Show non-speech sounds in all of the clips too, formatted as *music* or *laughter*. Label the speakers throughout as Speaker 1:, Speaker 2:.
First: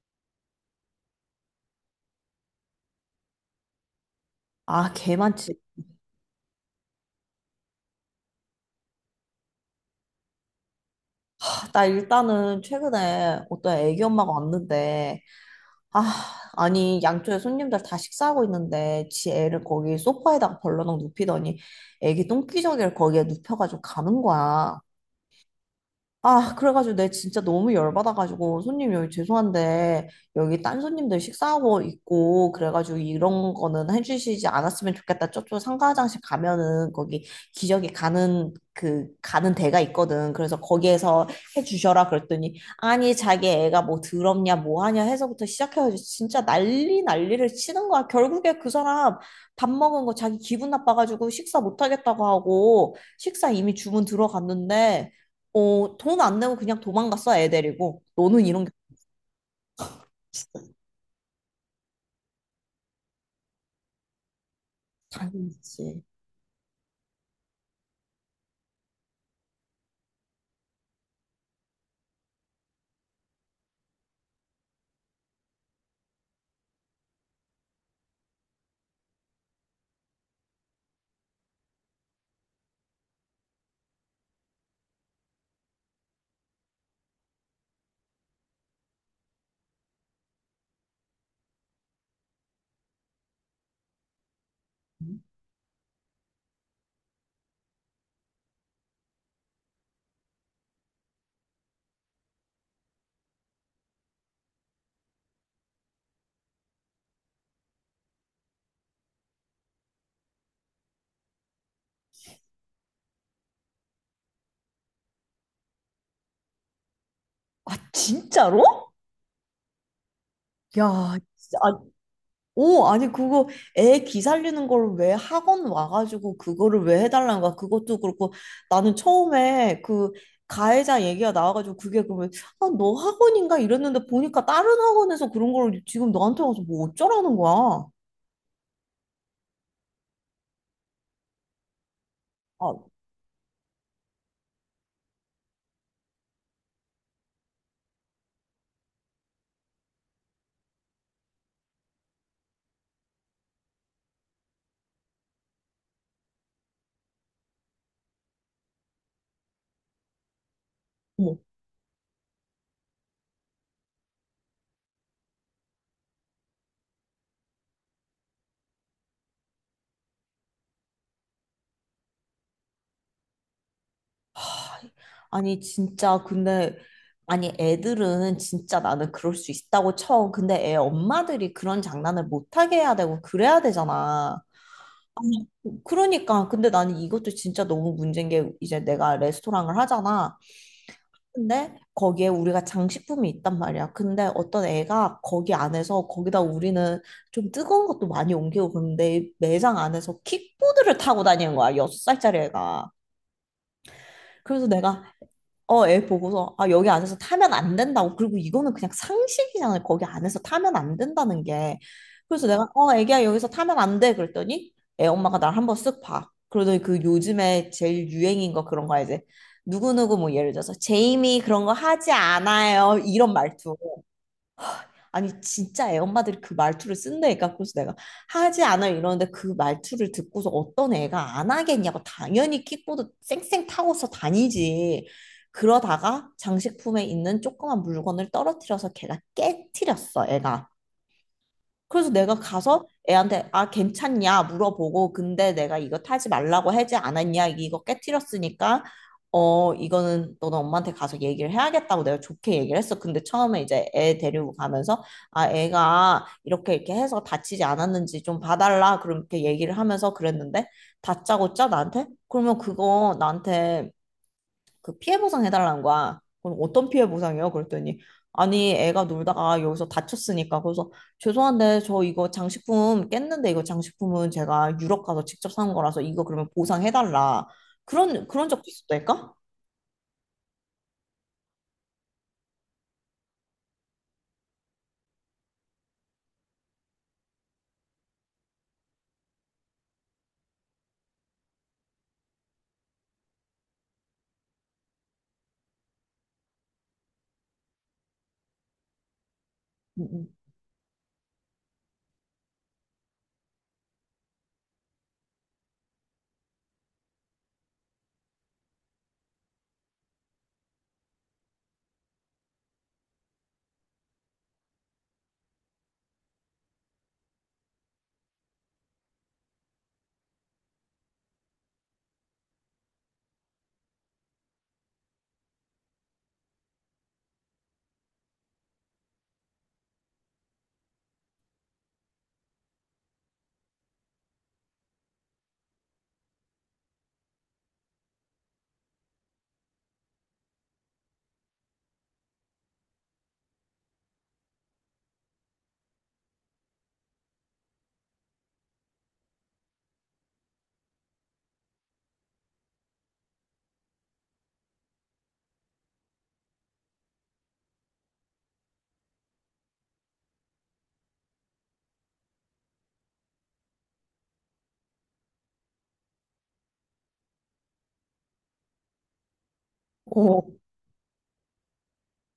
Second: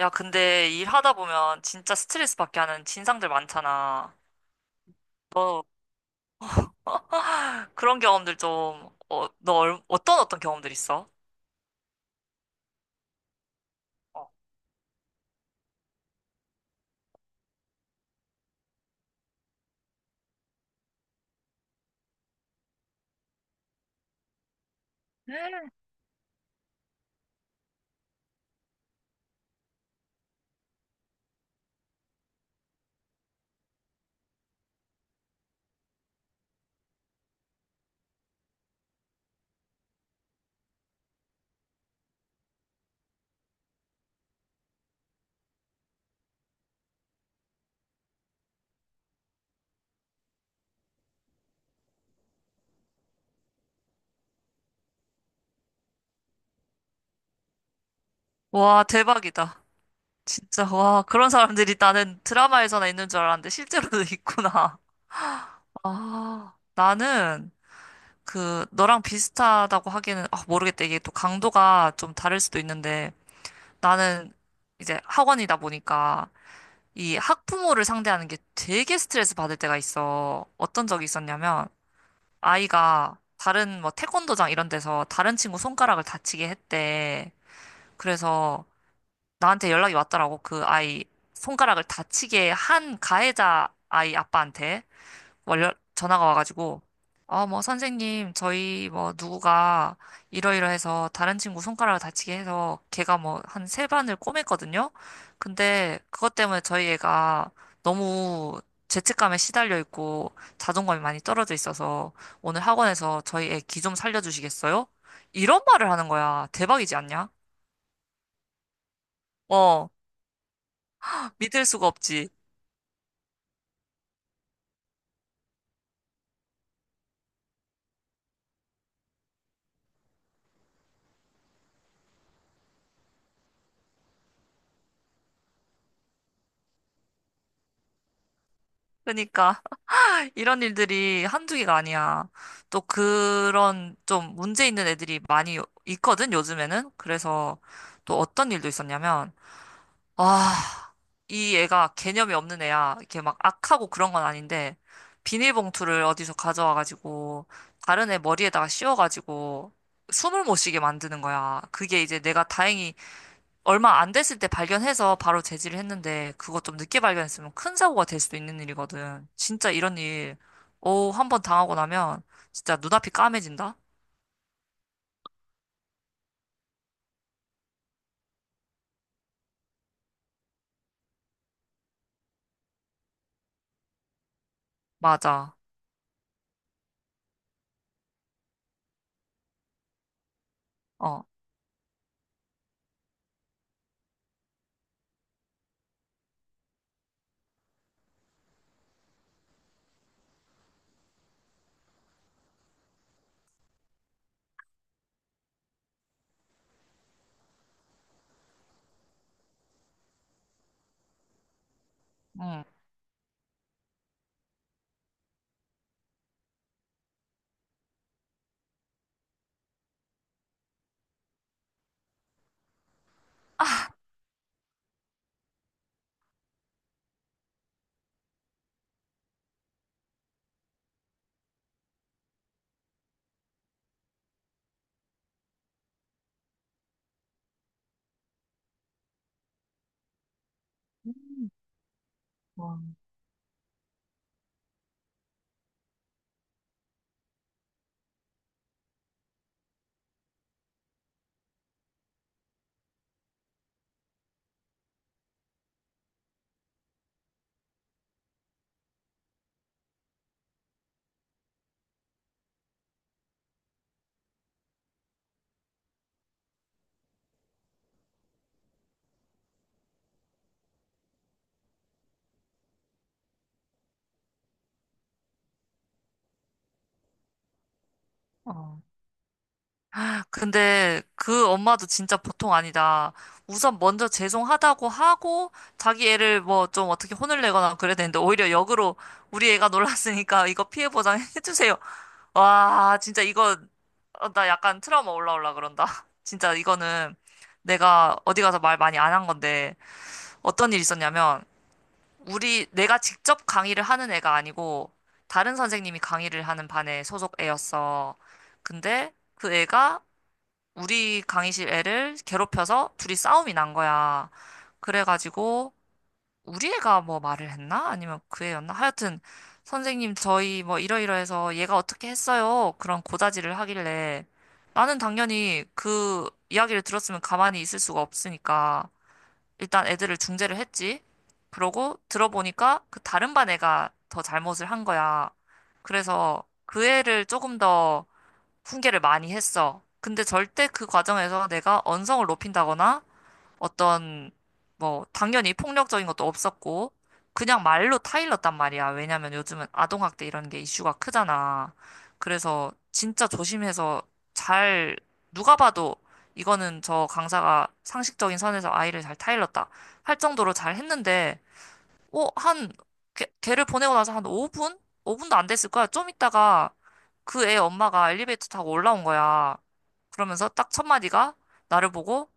Speaker 1: 야, 근데 일하다 보면 진짜 스트레스 받게 하는 진상들 많잖아.
Speaker 2: 아, 개 많지.
Speaker 1: 너 *laughs* 그런 경험들 좀, 어떤 경험들 있어?
Speaker 2: 아, 나 일단은 최근에 어떤 애기
Speaker 1: 어.
Speaker 2: 엄마가 왔는데, 아, 아니, 양쪽에 손님들 다 식사하고 있는데, 지 애를 거기 소파에다가 벌러덩 눕히더니, 애기 똥기저귀를 거기에 눕혀가지고 가는 거야. 아, 그래가지고 내 진짜 너무 열받아가지고 손님 여기 죄송한데 여기 딴 손님들 식사하고 있고 그래가지고 이런 거는 해주시지 않았으면 좋겠다. 저쪽 상가 화장실 가면은 거기 기저귀 가는 가는 데가 있거든. 그래서 거기에서 해주셔라 그랬더니 아니 자기 애가 뭐 더럽냐 뭐 하냐 해서부터 시작해가지고 진짜 난리를 치는 거야. 결국에 그 사람 밥 먹은 거 자기 기분 나빠가지고 식사 못 하겠다고 하고 식사 이미 주문 들어갔는데 돈 안 내고 그냥 도망갔어, 애 데리고. 너는 이런 게
Speaker 1: 와, 대박이다. 진짜,
Speaker 2: 진짜
Speaker 1: 와, 그런 사람들이 나는 드라마에서나 있는 줄 알았는데 실제로도 *laughs* 있구나.
Speaker 2: 당연하지.
Speaker 1: 아, 나는 그 너랑 비슷하다고 하기에는 아, 모르겠다. 이게 또 강도가 좀 다를 수도 있는데 나는 이제 학원이다 보니까 이 학부모를 상대하는 게 되게 스트레스 받을 때가 있어. 어떤 적이 있었냐면, 아이가 다른 뭐 태권도장 이런 데서 다른 친구 손가락을 다치게 했대. 그래서 나한테 연락이 왔더라고. 그 아이 손가락을 다치게 한 가해자 아이 아빠한테. 월 전화가 와가지고 뭐 선생님 저희 뭐 누구가 이러이러해서 다른 친구 손가락을 다치게 해서 걔가 뭐 한 세 반을 꼬맸거든요. 근데 그것 때문에 저희 애가 너무 죄책감에 시달려 있고 자존감이 많이 떨어져 있어서 오늘 학원에서 저희 애 기 좀 살려주시겠어요? 이런 말을 하는 거야. 대박이지 않냐?
Speaker 2: 아, 진짜로?
Speaker 1: 어,
Speaker 2: 야, 진짜.
Speaker 1: 믿을
Speaker 2: 아,
Speaker 1: 수가 없지.
Speaker 2: 오, 아니, 그거 애 기 살리는 걸 왜 학원 와가지고 그거를 왜 해달라는 거야? 그것도 그렇고 나는 처음에 그 가해자 얘기가 나와가지고 그게 그러면 아, 너 학원인가? 이랬는데 보니까 다른 학원에서 그런 걸 지금 너한테 와서 뭐 어쩌라는 거야?
Speaker 1: 그러니까 이런 일들이 한두 개가 아니야.
Speaker 2: 아,
Speaker 1: 또 그런 좀 문제 있는 애들이 많이 있거든, 요즘에는. 그래서 또 어떤 일도 있었냐면, 아, 이 애가 개념이 없는 애야. 이렇게 막 악하고 그런 건 아닌데, 비닐봉투를 어디서 가져와가지고, 다른 애 머리에다가 씌워가지고, 숨을 못 쉬게 만드는
Speaker 2: 어머,
Speaker 1: 거야. 그게 이제 내가 다행히 얼마 안 됐을 때 발견해서 바로 제지를 했는데 그거 좀 늦게 발견했으면 큰 사고가 될 수도 있는 일이거든. 진짜 이런 일, 오, 한 번 당하고 나면 진짜 눈앞이 까매진다?
Speaker 2: 아니 진짜 근데 아니 애들은 진짜 나는 그럴 수 있다고 쳐. 근데 애 엄마들이 그런 장난을 못하게 해야 되고 그래야 되잖아. 아니,
Speaker 1: 맞아.
Speaker 2: 그러니까 근데 나는 이것도 진짜 너무 문제인 게 이제 내가 레스토랑을 하잖아.
Speaker 1: 어,
Speaker 2: 근데 거기에 우리가 장식품이 있단 말이야. 근데 어떤 애가 거기 안에서 거기다 우리는 좀 뜨거운 것도 많이 옮기고 그런데 매장 안에서 킥보드를 타고 다니는 거야. 여섯 살짜리 애가. 그래서 내가 애 보고서, 아, 여기 안에서 타면 안 된다고. 그리고 이거는 그냥 상식이잖아요. 거기 안에서 타면 안 된다는 게. 그래서
Speaker 1: 응.
Speaker 2: 내가, 애기야, 여기서 타면 안 돼. 그랬더니, 애 엄마가 날 한번 쓱 봐. 그러더니 그 요즘에 제일 유행인 거 그런 거 알지? 누구누구 뭐 예를 들어서, 제이미 그런 거 하지 않아요. 이런 말투. 아니 진짜 애 엄마들이 그 말투를 쓴다니까 그래서 내가 하지 않아 이러는데 그 말투를 듣고서 어떤 애가 안 하겠냐고 당연히 킥보드 쌩쌩 타고서 다니지 그러다가 장식품에 있는 조그만 물건을 떨어뜨려서 걔가 깨트렸어 애가 그래서 내가 가서 애한테 아 괜찮냐 물어보고 근데 내가 이거 타지 말라고 해지 않았냐 이거 깨트렸으니까 어 이거는 너는 엄마한테 가서 얘기를 해야겠다고 내가 좋게 얘기를 했어. 근데 처음에 이제 애 데리고 가면서 아 애가 이렇게 해서 다치지 않았는지 좀 봐달라 그렇게 얘기를 하면서 그랬는데 다짜고짜 나한테 그러면 그거 나한테 그 피해 보상 해달라는 거야. 그럼 어떤 피해 보상이요? 그랬더니 아니 애가 놀다가 여기서 다쳤으니까 그래서 죄송한데 저 이거 장식품 깼는데 이거 장식품은 제가 유럽 가서 직접 산 거라서 이거 그러면 보상해달라. 그런 적
Speaker 1: 어.
Speaker 2: 있었다니까?
Speaker 1: 근데 그 엄마도 진짜 보통 아니다. 우선 먼저 죄송하다고 하고 자기 애를 뭐 좀 어떻게 혼을 내거나 그래야 되는데 오히려 역으로 우리 애가 놀랐으니까 이거 피해 보상 *laughs* 해주세요. 와, 진짜 이거, 어, 나 약간 트라우마 올라올라 그런다. *laughs* 진짜 이거는 내가 어디 가서 말 많이 안 한 건데,
Speaker 2: 음, 음.
Speaker 1: 어떤 일이 있었냐면, 우리, 내가 직접 강의를 하는 애가 아니고, 다른 선생님이 강의를 하는 반에 소속 애였어. 근데 그 애가 우리 강의실 애를 괴롭혀서 둘이 싸움이 난 거야. 그래가지고, 우리 애가 뭐 말을 했나? 아니면 그 애였나? 하여튼, 선생님, 저희 뭐 이러이러해서 얘가 어떻게 했어요? 그런 고다지를 하길래 나는 당연히 그 이야기를 들었으면 가만히 있을 수가 없으니까 일단 애들을 중재를 했지. 그러고 들어보니까 그 다른 반 애가 더 잘못을 한 거야. 그래서 그 애를 조금 더 훈계를 많이 했어. 근데 절대 그 과정에서 내가 언성을 높인다거나 어떤 뭐 당연히 폭력적인 것도 없었고 그냥 말로 타일렀단 말이야. 왜냐면 요즘은 아동학대 이런 게 이슈가 크잖아. 그래서 진짜 조심해서 잘 누가 봐도 이거는 저 강사가 상식적인 선에서 아이를 잘 타일렀다 할 정도로 잘 했는데 한 걔를 보내고 나서 한 5분? 5분도 안 됐을 거야. 좀 있다가 그 애 엄마가 엘리베이터 타고 올라온 거야.
Speaker 2: 어
Speaker 1: 그러면서 딱 첫 마디가 나를 보고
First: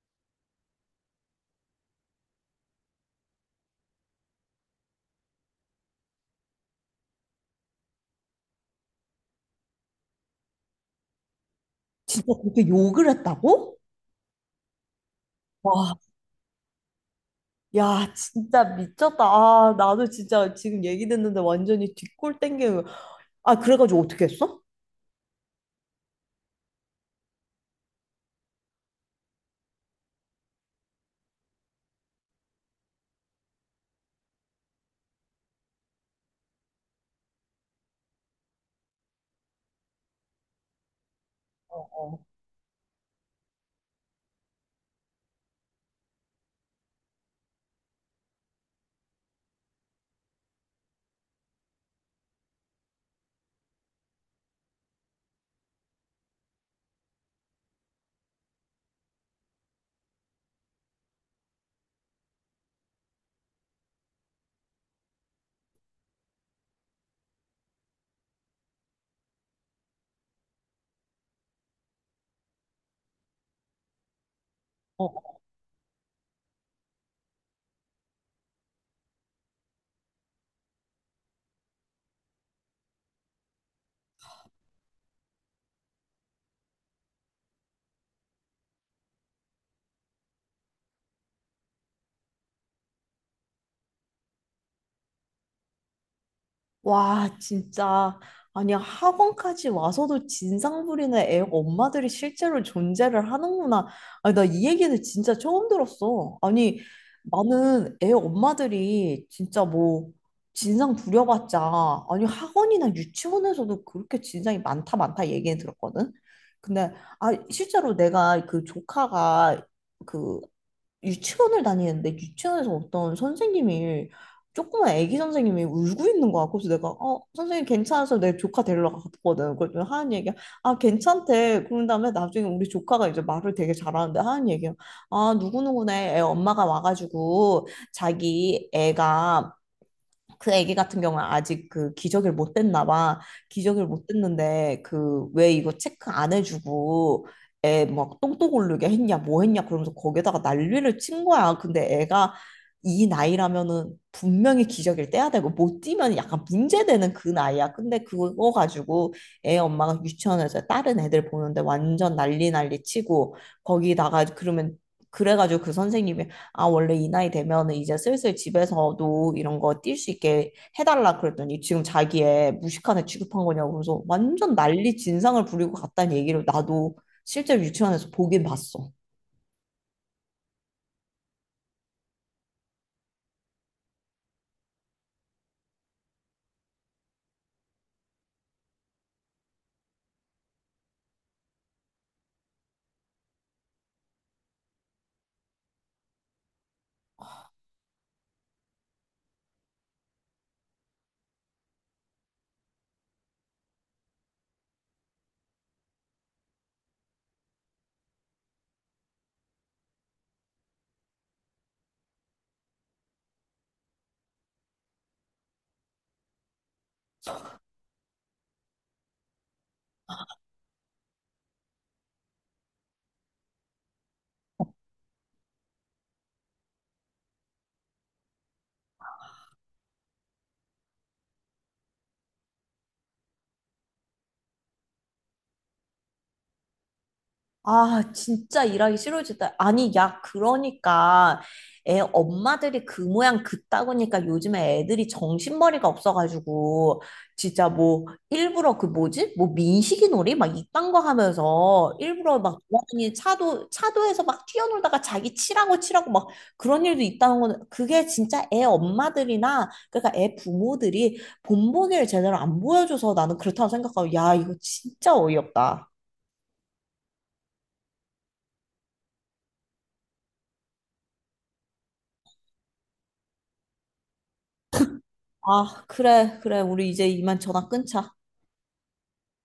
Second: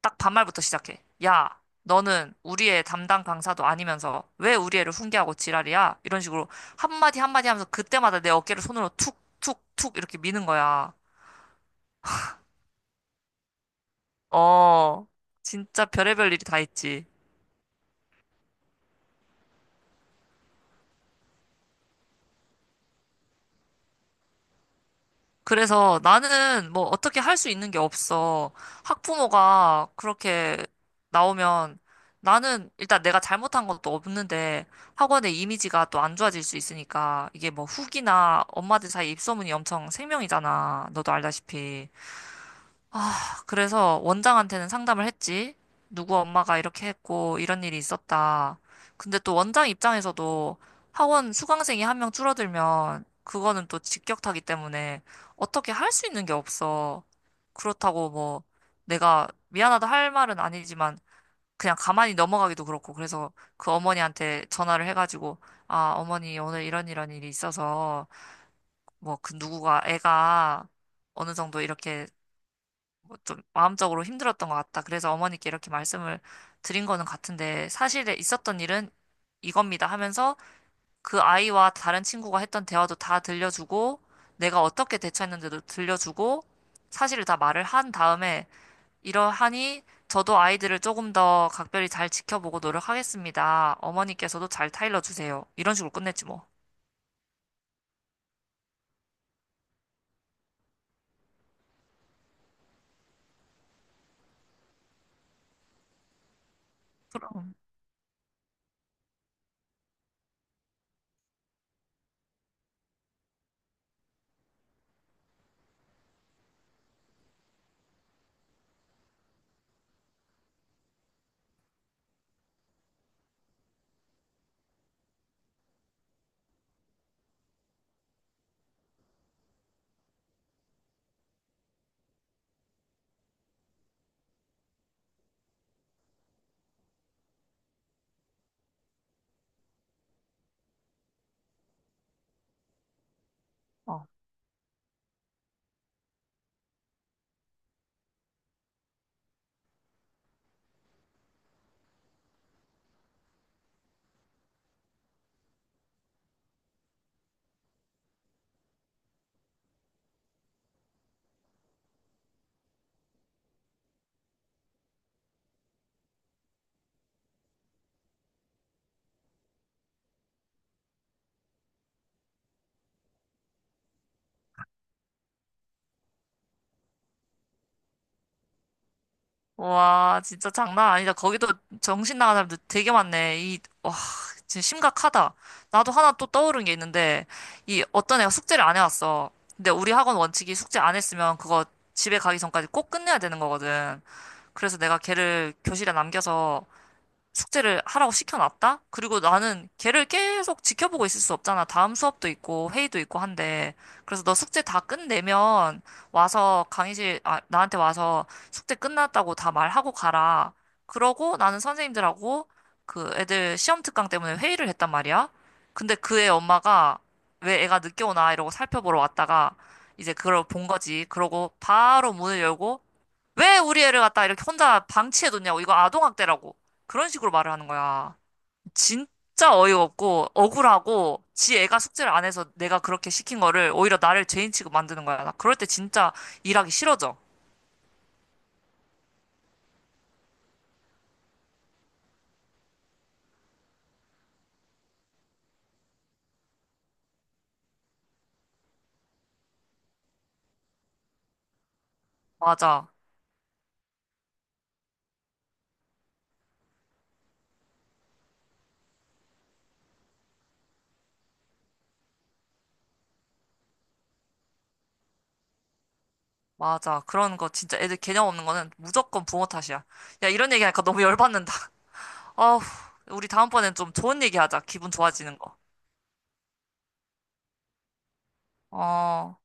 Speaker 1: 딱 반말부터 시작해. 야, 너는 우리의 담당 강사도 아니면서 왜 우리 애를 훈계하고 지랄이야? 이런 식으로 한마디 한마디 하면서 그때마다 내 어깨를 손으로 툭, 툭, 툭 이렇게 미는 거야.
Speaker 2: 진짜 그렇게 욕을 했다고?
Speaker 1: 어, 진짜
Speaker 2: 와,
Speaker 1: 별의별 일이 다 있지.
Speaker 2: 야, 진짜 미쳤다. 아, 나도 진짜 지금 얘기 듣는데 완전히 뒷골 땡기는 거야. 아, 그래가지고 어떻게 했어?
Speaker 1: 그래서 나는 뭐 어떻게 할 수 있는 게 없어. 학부모가 그렇게 나오면 나는 일단 내가 잘못한 것도 없는데 학원의 이미지가 또 안 좋아질 수 있으니까 이게 뭐 후기나 엄마들 사이 입소문이 엄청 생명이잖아. 너도 알다시피.
Speaker 2: 어.
Speaker 1: 아, 그래서 원장한테는 상담을 했지. 누구 엄마가 이렇게 했고, 이런 일이 있었다. 근데 또 원장 입장에서도 학원 수강생이 한 명 줄어들면 그거는 또 직격타기 때문에 어떻게 할 수 있는 게 없어. 그렇다고 뭐 내가 미안하다 할 말은 아니지만 그냥 가만히 넘어가기도 그렇고 그래서 그 어머니한테 전화를 해가지고 아, 어머니 오늘 이런 이런 일이 있어서 뭐 그 누구가 애가 어느 정도 이렇게 좀 마음적으로 힘들었던 것 같다. 그래서
Speaker 2: 어,
Speaker 1: 어머니께 이렇게 말씀을 드린 거는 같은데 사실에 있었던 일은 이겁니다 하면서 그 아이와 다른 친구가 했던 대화도 다 들려주고 내가 어떻게 대처했는지도 들려주고 사실을 다 말을 한 다음에 이러하니 저도 아이들을 조금 더 각별히 잘 지켜보고 노력하겠습니다. 어머니께서도 잘 타일러 주세요. 이런 식으로 끝냈지 뭐.
Speaker 2: 와, 진짜. 아니, 학원까지 와서도 진상 부리는 애 엄마들이 실제로 존재를 하는구나. 아니, 나 이 얘기는 진짜 처음 들었어. 아니, 나는 애 엄마들이 진짜 뭐, 진상 부려봤자, 아니, 학원이나 유치원에서도 그렇게 진상이 많다, 많다 얘기는 들었거든? 근데, 아, 실제로 내가 그 조카가 그 유치원을 다니는데, 유치원에서 어떤 선생님이 조그만 애기 선생님이 울고 있는 거야. 그래서 내가 어 선생님 괜찮아서 내 조카 데리러 갔거든. 그랬더니 하은 얘기야. 아 괜찮대. 그런 다음에 나중에 우리 조카가 이제 말을 되게 잘하는데 하은 얘기야. 아 누구누구네 애 엄마가 와가지고 자기 애가 그 애기 같은 경우는 아직 그 기저귀를 못 뗐나 봐. 기저귀를 못
Speaker 1: 어.
Speaker 2: 뗐는데 그 왜 이거 체크 안 해주고 애 막 똥똥 오르게 했냐 뭐 했냐 그러면서 거기다가 난리를 친 거야. 근데 애가 이 나이라면은 분명히 기저귀를 떼야 되고 못 떼면 약간 문제되는 그 나이야. 근데 그거 가지고 애 엄마가 유치원에서 다른 애들 보는데 완전 난리 치고 거기다가 그러면 그래가지고 그 선생님이 아, 원래 이 나이 되면은 이제 슬슬 집에서도 이런 거 뛸 수 있게 해달라 그랬더니 지금 자기의 무식한 애 취급한 거냐고 그래서 완전 난리 진상을 부리고 갔다는 얘기를 나도 실제로 유치원에서 보긴 봤어.
Speaker 1: 와, 진짜 장난 아니다. 거기도 정신 나간 사람들 되게 많네. 와, 진짜 심각하다. 나도 하나 또 떠오른 게 있는데, 이 어떤 애가 숙제를 안 해왔어. 근데 우리 학원 원칙이 숙제 안 했으면 그거 집에 가기 전까지 꼭 끝내야 되는 거거든. 그래서 내가 걔를 교실에 남겨서 숙제를 하라고 시켜놨다? 그리고 나는 걔를 계속 지켜보고 있을 수 없잖아. 다음 수업도 있고 회의도 있고 한데. 그래서 너 숙제 다 끝내면 와서 나한테 와서 숙제 끝났다고 다 말하고 가라. 그러고 나는 선생님들하고 그 애들 시험 특강 때문에 회의를 했단 말이야. 근데 그 애 엄마가 왜 애가 늦게 오나 이러고 살펴보러 왔다가 이제 그걸 본 거지. 그러고 바로 문을 열고 왜 우리 애를 갖다 이렇게 혼자 방치해뒀냐고. 이거 아동학대라고. 그런 식으로 말을 하는 거야. 진짜 어이없고, 억울하고, 지 애가 숙제를 안 해서 내가 그렇게 시킨 거를 오히려 나를 죄인 취급 만드는 거야. 나 그럴 때 진짜 일하기 싫어져.
Speaker 2: 아, 진짜 일하기 싫어지다. 아니, 야, 그러니까 애 엄마들이 그 모양 그따구니까 요즘에 애들이 정신머리가 없어가지고 진짜 뭐 일부러 그 뭐지? 뭐 민식이 놀이 막 이딴 거 하면서 일부러 막
Speaker 1: 맞아.
Speaker 2: 돌아다니 차도에서 막 뛰어놀다가 자기 치라고 막 그런 일도 있다는 거는 그게 진짜 애 엄마들이나 그러니까 애 부모들이 본보기를 제대로 안 보여줘서 나는 그렇다고 생각하고 야, 이거 진짜 어이없다.
Speaker 1: 맞아. 그런 거 진짜 애들 개념 없는 거는 무조건 부모 탓이야. 야, 이런 얘기하니까 너무 열받는다. *laughs* 어우, 우리 다음번엔 좀 좋은 얘기 하자. 기분 좋아지는 거.
Speaker 2: 아, 그래, 그래. 우리 이제 이만 전화 끊자.
Speaker 1: 어.